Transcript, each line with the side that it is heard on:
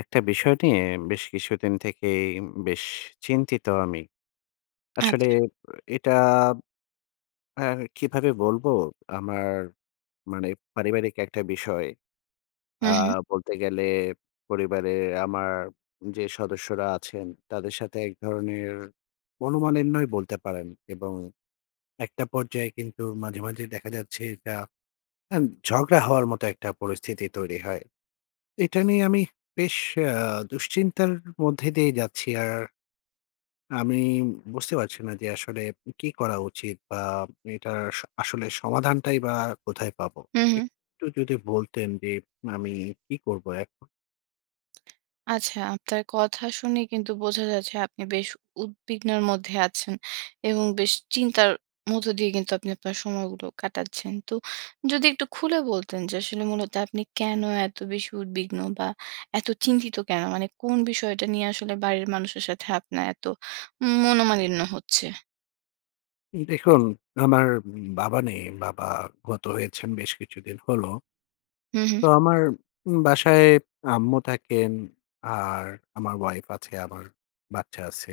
left: একটা বিষয় নিয়ে বেশ কিছুদিন থেকেই উম বেশ চিন্তিত আমি। আসলে
right: আচ্ছা।
left: এটা হ্যাঁ, কিভাবে বলবো, আমার মানে পারিবারিক একটা বিষয়।
right: হু,
left: আ
right: হু।
left: বলতে গেলে পরিবারে আমার যে সদস্যরা আছেন তাদের সাথে এক ধরনের মনোমালিন্যই বলতে পারেন। এবং একটা পর্যায়ে কিন্তু মাঝে, মাঝে দেখা যাচ্ছে এটা আম ঝগড়া হওয়ার মতো একটা পরিস্থিতি তৈরি হয়। এটা নিয়ে আমি বেশ আ দুশ্চিন্তার মধ্যে দিয়ে যাচ্ছি। আর আমি বুঝতে পারছি না যে আসলে কি করা উচিত বা এটার স আসলে সমাধানটাই বা কোথায় পাবো?
right: হু, হু।
left: একটু যদি বলতেন যে আমি কি করব এখন?
right: আচ্ছা, আপনার কথা শুনে কিন্তু বোঝা যাচ্ছে আপনি বেশ উদ্বিগ্নের মধ্যে আছেন এবং বেশ চিন্তার মধ্য দিয়ে কিন্তু আপনি আপনার সময়গুলো কাটাচ্ছেন। তো যদি একটু খুলে বলতেন যে আসলে মূলত আপনি কেন এত বেশি উদ্বিগ্ন, বা এত চিন্তিত কেন? মানে কোন বিষয়টা নিয়ে আসলে বাড়ির মানুষের সাথে আপনার এত উম মনোমালিন্য হচ্ছে?
left: দেখুন, আমার উম বাবা নেই। বাবা গত হয়েছেন বেশ কিছুদিন হলো।
right: হু, হু।
left: তো আমার উম বাসায় আম্মু থাকেন আর আমার ওয়াইফ আছে, আমার বাচ্চা আছে।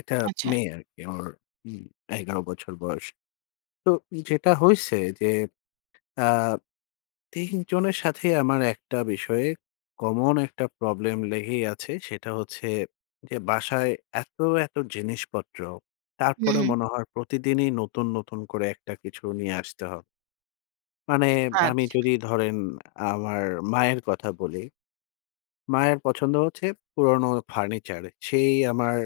left: একটা
right: আচ্ছা।
left: মেয়ে আরকি ওর উম ১১ বছর বয়স। তো যেটা হইছে যে আ ৩ জনের সাথেই আমার একটা বিষয়ে কমন একটা প্রবলেম লেগেই আছে। সেটা হচ্ছে যে বাসায় এত, এত জিনিসপত্র, তারপরও
right: উহু।
left: মনে হয় প্রতিদিনই নতুন, নতুন করে একটা কিছু নিয়ে আসতে হ মানে আমি
right: আচ্ছা।
left: যদি ধরেন আমার মায়ের কথা বলি। মায়ের পছন্দ হচ্ছে পুরনো ফার্নিচার। সেই আমার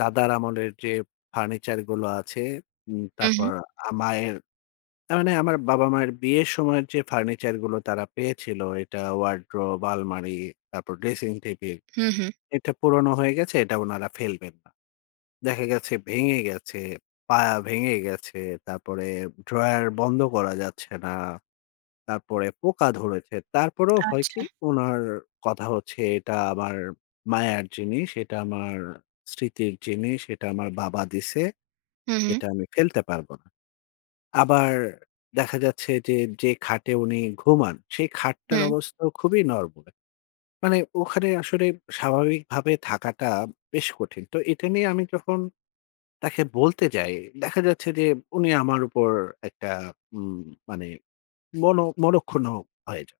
left: দাদার আমলের যেপ ফার্নিচার গুলো আছে, উম
right: উহু।
left: তারপর আ মায়ের তা মানে আমার বাবা-মায়ের বিয়ের সময়ের যে ফার্নিচার গুলো তারা পেয়েছিল এটা ওয়ারড্রোব, আলমারি, তারপর ড্রেসিং টেবিল
right: হুম, হুম।
left: এটা পুরনো হয়ে গেছে এটা উনারা ফেলবেন না। দেখা গেছে ভেঙে গেছে, পায়া ভেঙে গেছে, তারপরে ড্রয়ার বন্ধ করা যাচ্ছে না। তারপরে পোকা ধরেছে। তারপরেও হয় কি,
right: আচ্ছা।
left: উনার কথা হচ্ছে, "এটা আমার মায়ার জিনিস, এটা আমার স্মৃতির জিনিস, এটা আমার বাবা দিছে।
right: হুম, হুম।
left: এটা আমি ফেলতে পারব না।" আবার দেখা যাচ্ছে যে, যে খাটে উনি ঘুমান সেই খাটটার
right: হু।
left: অবস্থাও খুবই নরবরে। মানে ওখানে আসলে স্বাভাবিকভাবে থাকাটা বেশ কঠিন। তো এটা নিয়ে আমি যখন তাকে বলতে যাই দেখা যাচ্ছে যে উনি আমার উপর একটা উম মানে মন মনক্ষুণ হয়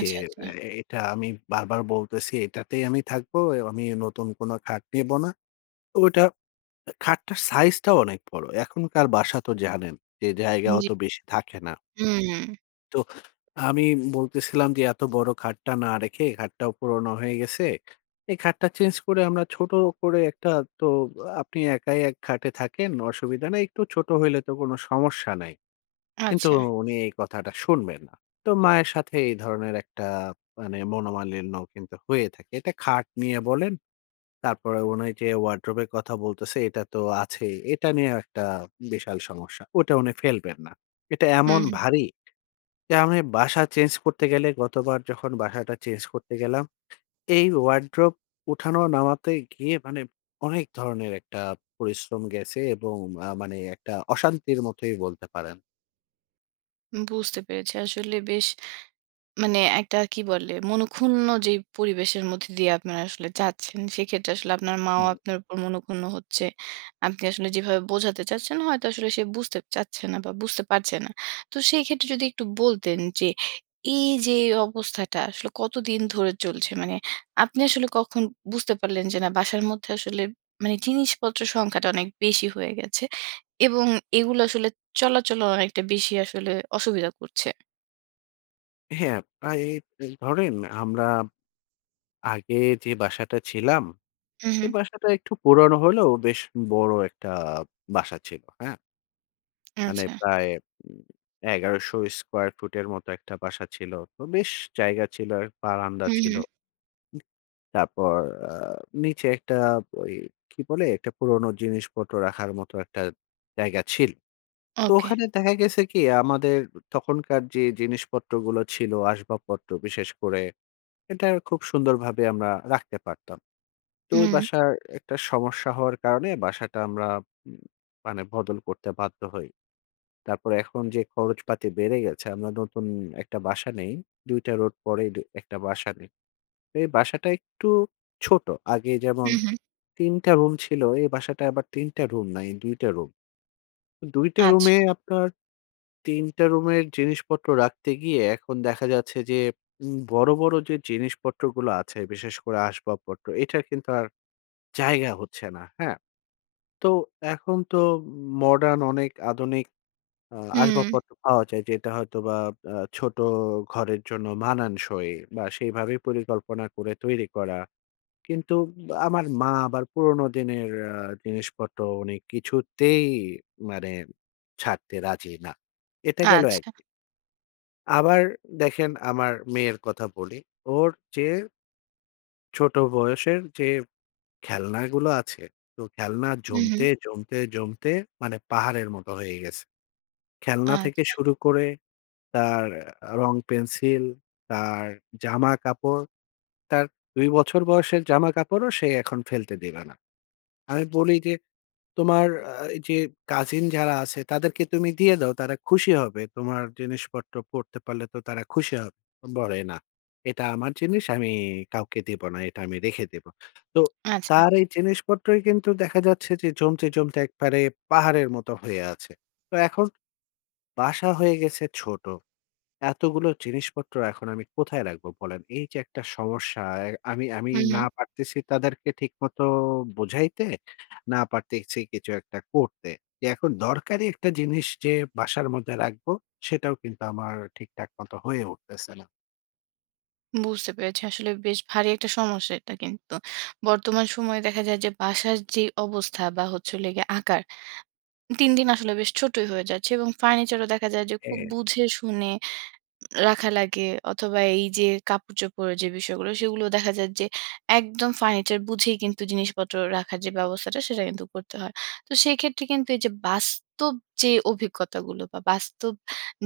left: যে,
right: আচ্ছা।
left: "এ এটা আমি বারবার বলতেছি এটাতেই আমি থাকব, এও আমি নতুন কোন খাট নিব না।" তো ওইটা খাটটার সাইজটাও অনেক বড়। এখনকার বাসা তো জানেন যে জায়গা
right: জি।
left: অত বেশি থাকে না।
right: উম
left: তোহ আমি বলতেছিলাম যে এত বড় খাটটা না রেখে খাটটাও পুরোনো হয়ে গেছে। এই খাটটা চেঞ্জ করে আমরা ছোট করে একটা তো আ আপনি একাই এক খাটে থাকেন। অসুবিধা নেই। একটু ছোট হইলে তো কোন সমস্যা নাই। কিন্তু
right: আচ্ছা।
left: উনি এই কথাটা শুনবেন না। তো মায়ের সাথে এই ধরনের একটা মানে মনোমালিন্য কিন্তু হয়ে থাকে। এটা খাট নিয়ে বলেন, তারপরে উনি যে ওয়ারড্রোব এর কথা বলতেছে এটা তো আছেই। এটা নিয়েও একটা বিশাল সমস্যা, ওইটা উনি ফেলবেন না। এটা
right: হু,
left: এমন
right: হু।
left: ভারী যে আমি বাসা চেঞ্জ করতে গেলে গতবার যখন বাসাটা চেঞ্জ করতে গেলাম, এই ওয়ারড্রোব উঠানো নামাতে গিয়ে মানে অনেক ধরনের একটা পরিশ্রম গেছে এবং আ মানে একটা অশান্তির মতোই বলতে পারেন।
right: বুঝতে পেরেছি। আসলে বেশ। মানে একটা কি বলে? মনক্ষুন্ন যেই পরিবেশের মধ্যে দিয়ে আপনারা আসলে যাচ্ছেন সেক্ষেত্রে আসলে আপনার মা ও
left: হুম।
right: আপনার উপর মনক্ষুন্ন হচ্ছে। আপনি আসলে যেভাবে বোঝাতে চাচ্ছেন হয়তো আসলে সে বুঝতে চাচ্ছে না বা বুঝতে পারছে না। তো সেই ক্ষেত্রে যদি একটু বলতেন যে এই যে অবস্থাটা আসলে কতদিন ধরে চলছে? মানে আপনি আসলে কখন বুঝতে পারলেন যে, না বাসার মধ্যে আসলে মানে জিনিসপত্রের সংখ্যাটা অনেক বেশি হয়ে গেছে এবং এগুলো আসলে চলাচলও অনেকটা বেশি আসলে অসুবিধা করছে?
left: হ্যাঁ, প্রায়ে বে ধরেন আমরা আগে যে বাসাটা ছিলাম,
right: হুম,
left: সে
right: হুম।
left: বাসাটা একটু পুরনো হলেও বেশ বড় একটা বাসা ছিল, হ্যাঁ? মানে
right: আচ্ছা।
left: প্রায় ম ১,১০০ স্কোয়ার ফুটের মতো একটা বাসা ছিল। তো বেশ জায়গা ছিল, বারান্দা
right: হুম,
left: ছিল,
right: হুম।
left: তারপর আ নিচে একটা ওই কি বলে? একটা পুরনো জিনিসপত্র রাখার মতো একটা জায়গা ছিল। তো
right: ওকে।
left: ওখানে দেখা গেছে কি আমাদের তখনকার যে জিনিসপত্রগুলো ছিল আসবাবপত্র। বিশেষ করে এটার খুব সুন্দরভাবে আমরা রাখতে পারতাম। তো ওই
right: হুম।
left: বাসায় একটা সমস্যা হওয়ার কারণে বাসাটা আমরা উম মানে বদল করতে বাধ্য হই। তারপরে এখন যে খরচপাতি বেড়ে গেছে আমরা নতুন একটা বাসা নেই, দুইটা রোড পরেই দ একটা বাসা নেই। এ বাসাটা একটু ছোট। আগে যেমন
right: হুম, হুম।
left: ৩ টা রুম ছিল এ বাসাটা আবার ৩ টা রুম নাই ২ টা রুম। ২ টা
right: আচ্ছা।
left: রুমে আপনার ৩ টা রুমে এক জিনিসপত্র রাখতে গিয়ে এখন দেখা যাচ্ছে যে উম বড়, বড়, যে জিনিসপত্রগুলো আছে বিশেষ করে আসবাবপত্র। এটার কিন্তু আর জায়গা হচ্ছে না, হ্যাঁ? তো এখন তো মডার্ন অনেক আধুনিক আ
right: হুম।
left: আসবাবপত্র পাওয়া যায় যেটা হয়তোবা আ ছোট ঘরের জন্য মানানসই বা সেইভাবে পরিকল্পনা করে তৈরি করা। কিন্তু আ আমার মা আবার পুরনো দিনের আ জিনিসপত্র উনি কিছুতেই মানে ছাড়তে রাজি না। এটা গেল ১
right: আচ্ছা।
left: দিক। আবার দেখেন আমার মেয়ের কথা বলি ওর চেয়ে ছোট বয়সের যে খেলনাগুলো আছে। তো খেলনা
right: হুম, হুম।
left: জমতে, জমতে, জমতে, মানে পাহাড়ের মতো হয়ে গেছে। খেলনা থেকে
right: আচ্ছা।
left: শুরু করে তার আ রং পেন্সিল, তার জামা কাপড়, তার ২ বছর বয়সের জামা কাপড়ও সে এখন ফেলতে দিবে না। আমি বলি যে তোমার আ যে কাজিন যারা আছে তাদেরকে তুমি দিয়ে দাও, তারা খুশি হবে। তোমার জিনিসপত্র পরতে পারলে তো তারা খুশি হব বলে না। এটা আমার জিনিস আমি কাউকে দিব না, এটা আমি রেখে দিবো। তো
right: আচ্ছা।
left: তার এই জিনিসপত্রই কিন্তু দেখা যাচ্ছে যে, জমতে, জমতে, একবারে পাহাড়ের মতো হয়ে আছে। তো এখন বাসা হয়ে গেছে ছোট, এতগুলো জিনিসপত্র এখন আমি কোথায় রাখবো বলেন? এই যে একটা সমস্যা এ আমি, আমি,
right: হুম, হুম।
left: না পারতেছি তাদেরকে ঠিকমতো বুঝাইতে না পারতেছি কিছু একটা করতে। এখন দরকারি একটা জিনিস যে বাসার মধ্যে রাখবো সেটাও কিন্তু আমার ঠিকঠাক মতো হয়ে উঠতেছে না।
right: বুঝতে পেরেছি। আসলে বেশ ভারী একটা সমস্যা এটা কিন্তু। বর্তমান সময়ে দেখা যায় যে বাসার যেই অবস্থা বা হচ্ছে হলো গিয়ে আকার, দিন, দিন আসলে বেশ ছোটোই হয়ে যাচ্ছে এবং ফার্নিচারও দেখা যায় যে খুব
left: হ্যা।
right: বুঝে শুনে রাখা লাগে অথবা এই যে কাপড়-চোপড় যে বিষয়গুলো, সেগুলো দেখা যায় যে একদম ফার্নিচার বুঝেই কিন্তু জিনিসপত্র রাখার যে ব্যবস্থাটা সেটা কিন্তু করতে হয়। তো সেক্ষেত্রে কিন্তু এই যে বাস্তব যে অভিজ্ঞতাগুলো বা বাস্তব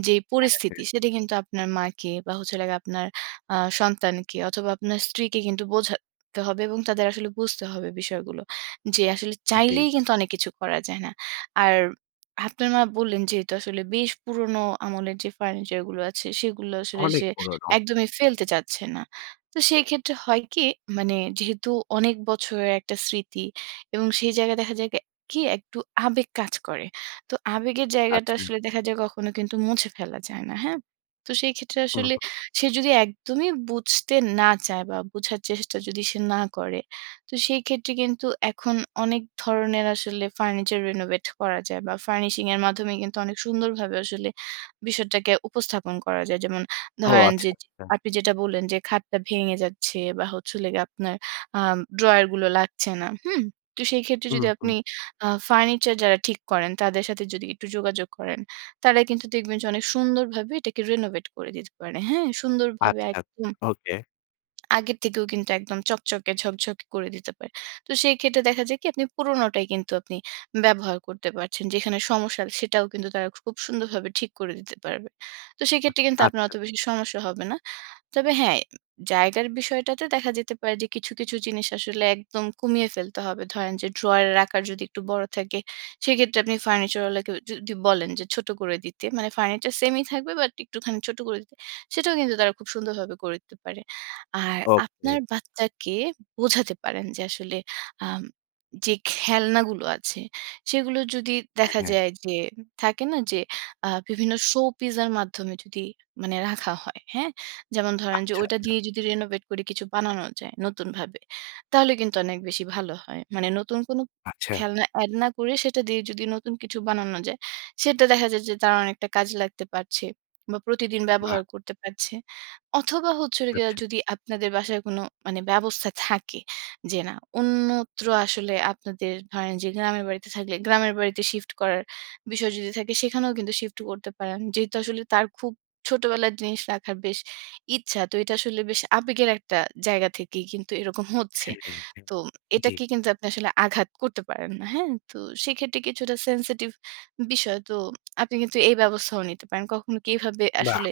right: যেই
left: হ্যাঁ,
right: পরিস্থিতি
left: হ্যাঁ।
right: সেটা কিন্তু আপনার মাকে বা হচ্ছে হলো গিয়ে আপনার আ সন্তানকে অথবা আপনার স্ত্রীকে কিন্তু বোঝাতে হবে এবং তাদের আসলে বুঝতে হবে বিষয়গুলো। যে আসলে
left: জি।
right: চাইলেই কিন্তু অনেক কিছু করা যায় না। আর আপনার মা বললেন যেহেতু আসলে বেশ পুরনো আমলের যে ফার্নিচার গুলো আছে সেগুলো আসলে
left: অনেক
right: সে
left: পুরনো।
right: একদমই ফেলতে চাচ্ছে না। তো সেই ক্ষেত্রে হয় কি মানে যেহেতু অনেক বছরের একটা স্মৃতি এবং সেই জায়গায় দেখা যায় কি, কি একটু আবেগ কাজ করে। তো আবেগের জায়গাটা
left: আচ্ছা।
right: আসলে দেখা যায় কখনো কিন্তু মুছে ফেলা যায় না। হ্যাঁ? তো সেই ক্ষেত্রে
left: হুম,
right: আসলে
left: হুম।
right: সে যদি একদমই বুঝতে না চায় বা বুঝার চেষ্টা যদি সে না করে। তো সেই ক্ষেত্রে কিন্তু এখন অনেক ধরনের আসলে ফার্নিচার renovate করা যায় বা ফার্নিশিং এর মাধ্যমে কিন্তু অনেক সুন্দরভাবে আসলে বিষয়টাকে উপস্থাপন করা যায়। যেমন
left: ও
right: ধরেন,
left: আচ্ছা,
right: যে যে
left: আচ্ছা।
right: আপনি যেটা বললেন যে খাটটা ভেঙে যাচ্ছে বা হচ্ছিলো গিয়ে আপনার আম ড্রয়ার গুলো লাগছে না, হুম? তো সেই ক্ষেত্রে
left: হুম,
right: যদি
left: হুম।
right: আপনি আ ফার্নিচার যারা ঠিক করেন তাদের সাথে যদি একটু যোগাযোগ করেন, তারা কিন্তু দেখবেন যে অনেক সুন্দরভাবে এটাকে রেনোভেট করে দিতে পারে। হ্যাঁ, সুন্দরভাবে
left: আচ্ছা, আচ্ছা।
right: একদম
left: ওকে।
right: আগের থেকেও কিন্তু একদম চকচকে, ঝকঝকে করে দিতে পারে। তো সেই ক্ষেত্রে দেখা যায় কি আপনি পুরনোটাই কিন্তু আপনি ব্যবহার করতে পারছেন। যেখানে সমস্যা সেটাও কিন্তু তারা খুব সুন্দরভাবে ঠিক করে দিতে পারবে। তো সেক্ষেত্রে কিন্তু
left: আচ্ছা,
right: আপনার অত
left: আচ্ছা।
right: বেশি সমস্যা হবে না। তবে হ্যাঁ, উম জায়গার বিষয়টাতে দেখা যেতে পারে যে কিছু, কিছু জিনিস আসলে একদম কমিয়ে ফেলতে হবে। ধরেন যে ড্রয়ারের আকার যদি একটু বড় থাকে, সেক্ষেত্রে আপনি ফার্নিচার ওয়ালাকে যু যদি বলেন যে ছোট করে দিতে। মানে ফার্নিচার সেইমই থাকবে বাট একটুখানি ছোট করে দিতে। সেটাও কিন্তু তারা খুব সুন্দরভাবে করে দিতে পারে। আর
left: ওকে।
right: আপনার বাচ্চাকে বোঝাতে পারেন যে আসলে আম যে খেলনাগুলো আছে সেগুলো যদি
left: অ্যা
right: দেখা
left: হ্যাঁ।
right: যায় যে ম থাকে না যে আ বিভিন্ন শো-পিসের মাধ্যমে যদি মানে রাখা হয়। হ্যাঁ? যেমন ধরেন যে
left: আচ্ছা,
right: ঐটা
left: আচ্ছা।
right: দিয়েই যদি renovate করে কিছু বানানো যায় নতুনভাবে। তাহলে কিন্তু অনেক বেশি ভালো হয়। মানে নতুন কোন
left: আচ্ছা।
right: খেলনা এড না করে সেটা দিয়ে যদি নতুন কিছু বানানো যায়, সেটা দেখা যায় যে তার অনেকটা কাজে লাগতে পারছে। বা প্রতিদিন ব্যবহার
left: বাহ!
right: করতে পারছে। অথবা হচ্ছে হলো গিয়া
left: আচ্ছা।
right: যদি আপনাদের বাসায় কোনো মানে ব্যবস্থা থাকে যে না, অন্যত্র আসলে আপনাদের ধরেন যে গ্রামের বাড়িতে থাকলে, গ্রামের বাড়িতে শিফট করার বিষয় যদি থাকে সেখানেও কিন্তু শিফট করতে পারেন। যেহেতু আসলে তার খুব ছোটবেলার জিনিস রাখার বেশ ইচ্ছা তো এটা আসলে বেশ আবেগের একটা জায়গা থেকেই কিন্তু এরকম হচ্ছে।
left: হ্যাঁ, হ্যাঁ, হ্যাঁ,
right: তো
left: জি।
right: এটাকে কিন্তু আপনি আসলে আঘাত করতে পারেন না। হ্যাঁ? তো সেক্ষেত্রে কিছুটা সেনসিটিভ বিষয়। তো আপনি কিন্তু এই ব্যবস্থাও নিতে পারেন। কখনো কি এভাবে
left: বাহ!
right: আসলে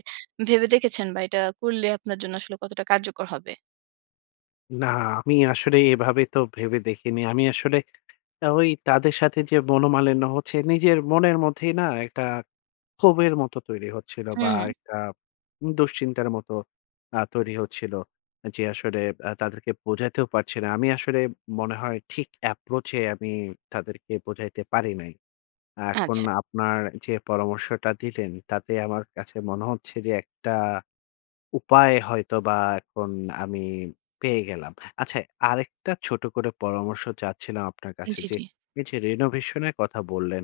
right: ভেবে দেখেছেন বা এটা করলে আপনার জন্য আসলে কতটা কার্যকর হবে?
left: না। আমি আসলে এভাবে তো ভেবে দেখিনি। আমি আসলে ওই তাদের সাথে যে মনোমালিন্য হচ্ছে নিজের মনের মধ্যেই না একটা ক্ষোভের মতো তৈরি হচ্ছিল।
right: হু,
left: বা
right: হু।
left: একটা উম দুশ্চিন্তার মতো আ তৈরি হচ্ছিল। এ যে আসলে আ তাদেরকে বোঝাতেও পারছি না। আমি আসলে মনে হয় ঠিক এপ্রোচ এ আমি তাদেরকে বোঝাইতে পারি নাই। এখন
right: আচ্ছা।
left: আপনার যে পরামর্শটা দিলেন তাতে আমার কাছে মনে হচ্ছে যে একটা উপায় হয়তো বা এখন আমি পেয়ে গেলাম। আচ্ছা আরেকটা ছোট করে পরামর্শ চাচ্ছিলাম আপনার কাছে
right: জ্বি,
left: যে,
right: জ্বি।
left: এই যে রিনোভেশন এর কথা বললেন,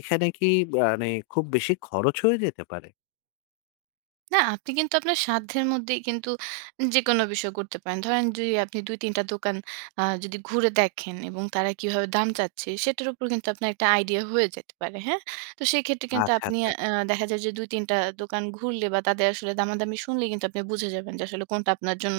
left: এখানে কি মানে গানে খুব বেশি খরচ হয়ে যেতে পারে?
right: না। আপনি কিন্তু আপনার সাধ্যের মধ্যেই কিন্তু যেকোন বিষয় করতে পারেন। ধরেন যদি আপনি ২ ৩ টা দোকান আ যদি ঘুরে দেখেন এবং তারা কিভাবে দাম চাচ্ছে সেটার উপর কিন্তু আপনার একটা আইডিয়া হয়ে যেতে পারে। হ্যাঁ? তো সেক্ষেত্রে
left: আ
right: কিন্তু
left: ছা
right: আপনি
left: ছা
right: আ অ্যা দেখা যায় যে ২ ৩ টা দোকান ঘুরলে। বা তাদের আসলে দামাদামি শুনলেই কিন্তু আপনি বুঝে যাবেন যে, আসলে কোনটা আপনার জন্য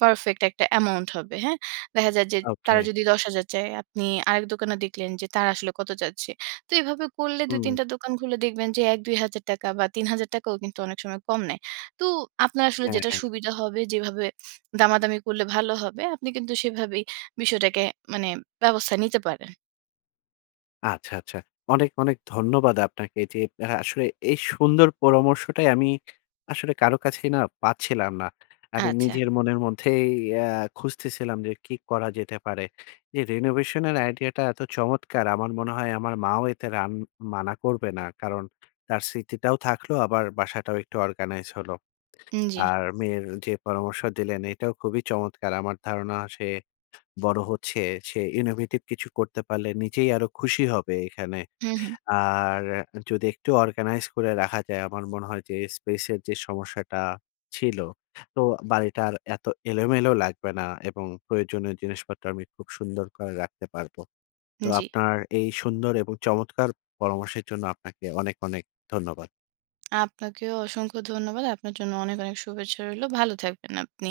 right: পারফেক্ট একটা অ্যামাউন্ট হবে। হ্যাঁ? দেখা যায় যে
left: ওকে।
right: তারা যদি ১০,০০০ চায়, আপনি আরেক দোকানে দেখলেন যে তারা আসলে কত চাচ্ছে। তো এভাবে করলে
left: হুম।
right: ২-৩ টা দোকান ঘুরলে দেখবেন যে ৳১,০০০-২,০০০ টাকা বা ৳৩,০০০ টাকাও কিন্তু অনেক সময় কম নেয়। তো আপনার আসলে
left: হ্যাঁ,
right: যেটা
left: হ্যাঁ।
right: সুবিধা হবে, যেভাবে দামাদামি করলে ভালো হবে আপনি কিন্তু সেভাবেই বিষয়টাকে মানে ব্যবস্থা নিতে পারেন।
left: আচ্ছা, আচ্ছা। অনেক, অনেক ধন্যবাদ আপনাকে যে অ্যা আসলে এই সুন্দর পরামর্শটাই আমি আসলে কারো কাছেই না পাচ্ছিলাম না। আমি
right: আচ্ছা।
left: নিজের মনের মধ্যেই অ্যা খুঁজতেছিলাম যে কি করা যেতে পারে। যে রিনোভেশন এর আইডিয়াটা এত চমৎকার। আমার মনে হয় আমার মাও এতে রান মানা করবে না। কারণ তার স্মৃতিটাও থাকলো আবার বাসাটাও একটু অর্গানাইজ হলো।
right: উন জ্বী।
left: আর মেয়ের যে পরামর্শ দিলেন এটাও খুবই চমৎকার। আমার ধারণা সে বড় হচ্ছে। সে innovative কিছু করতে পারলে নিজেই আরো খুশি হবে এখানে।
right: হু, হু।
left: আর যদি একটু অর্গানাইজ করে রাখা যায়, আমার মনে হয় যে স্পেস এর যে সমস্যাটা ছিল। তো বাড়িটা আর এত এলোমেলো লাগবে না এবং প্রয়োজনীয় জিনিসপত্র আমি খুব সুন্দর করে রাখতে পারবো। তো
right: জ্বী।
left: আপনার এই সুন্দর এবং চমৎকার পরামর্শের জন্য আপনাকে অনেক, অনেক ধন্যবাদ।
right: আপনাকেও অসংখ্য ধন্যবাদ। আপনার জন্য অনেক, অনেক শুভেচ্ছা রইল। ভালো থাকবেন আপনি।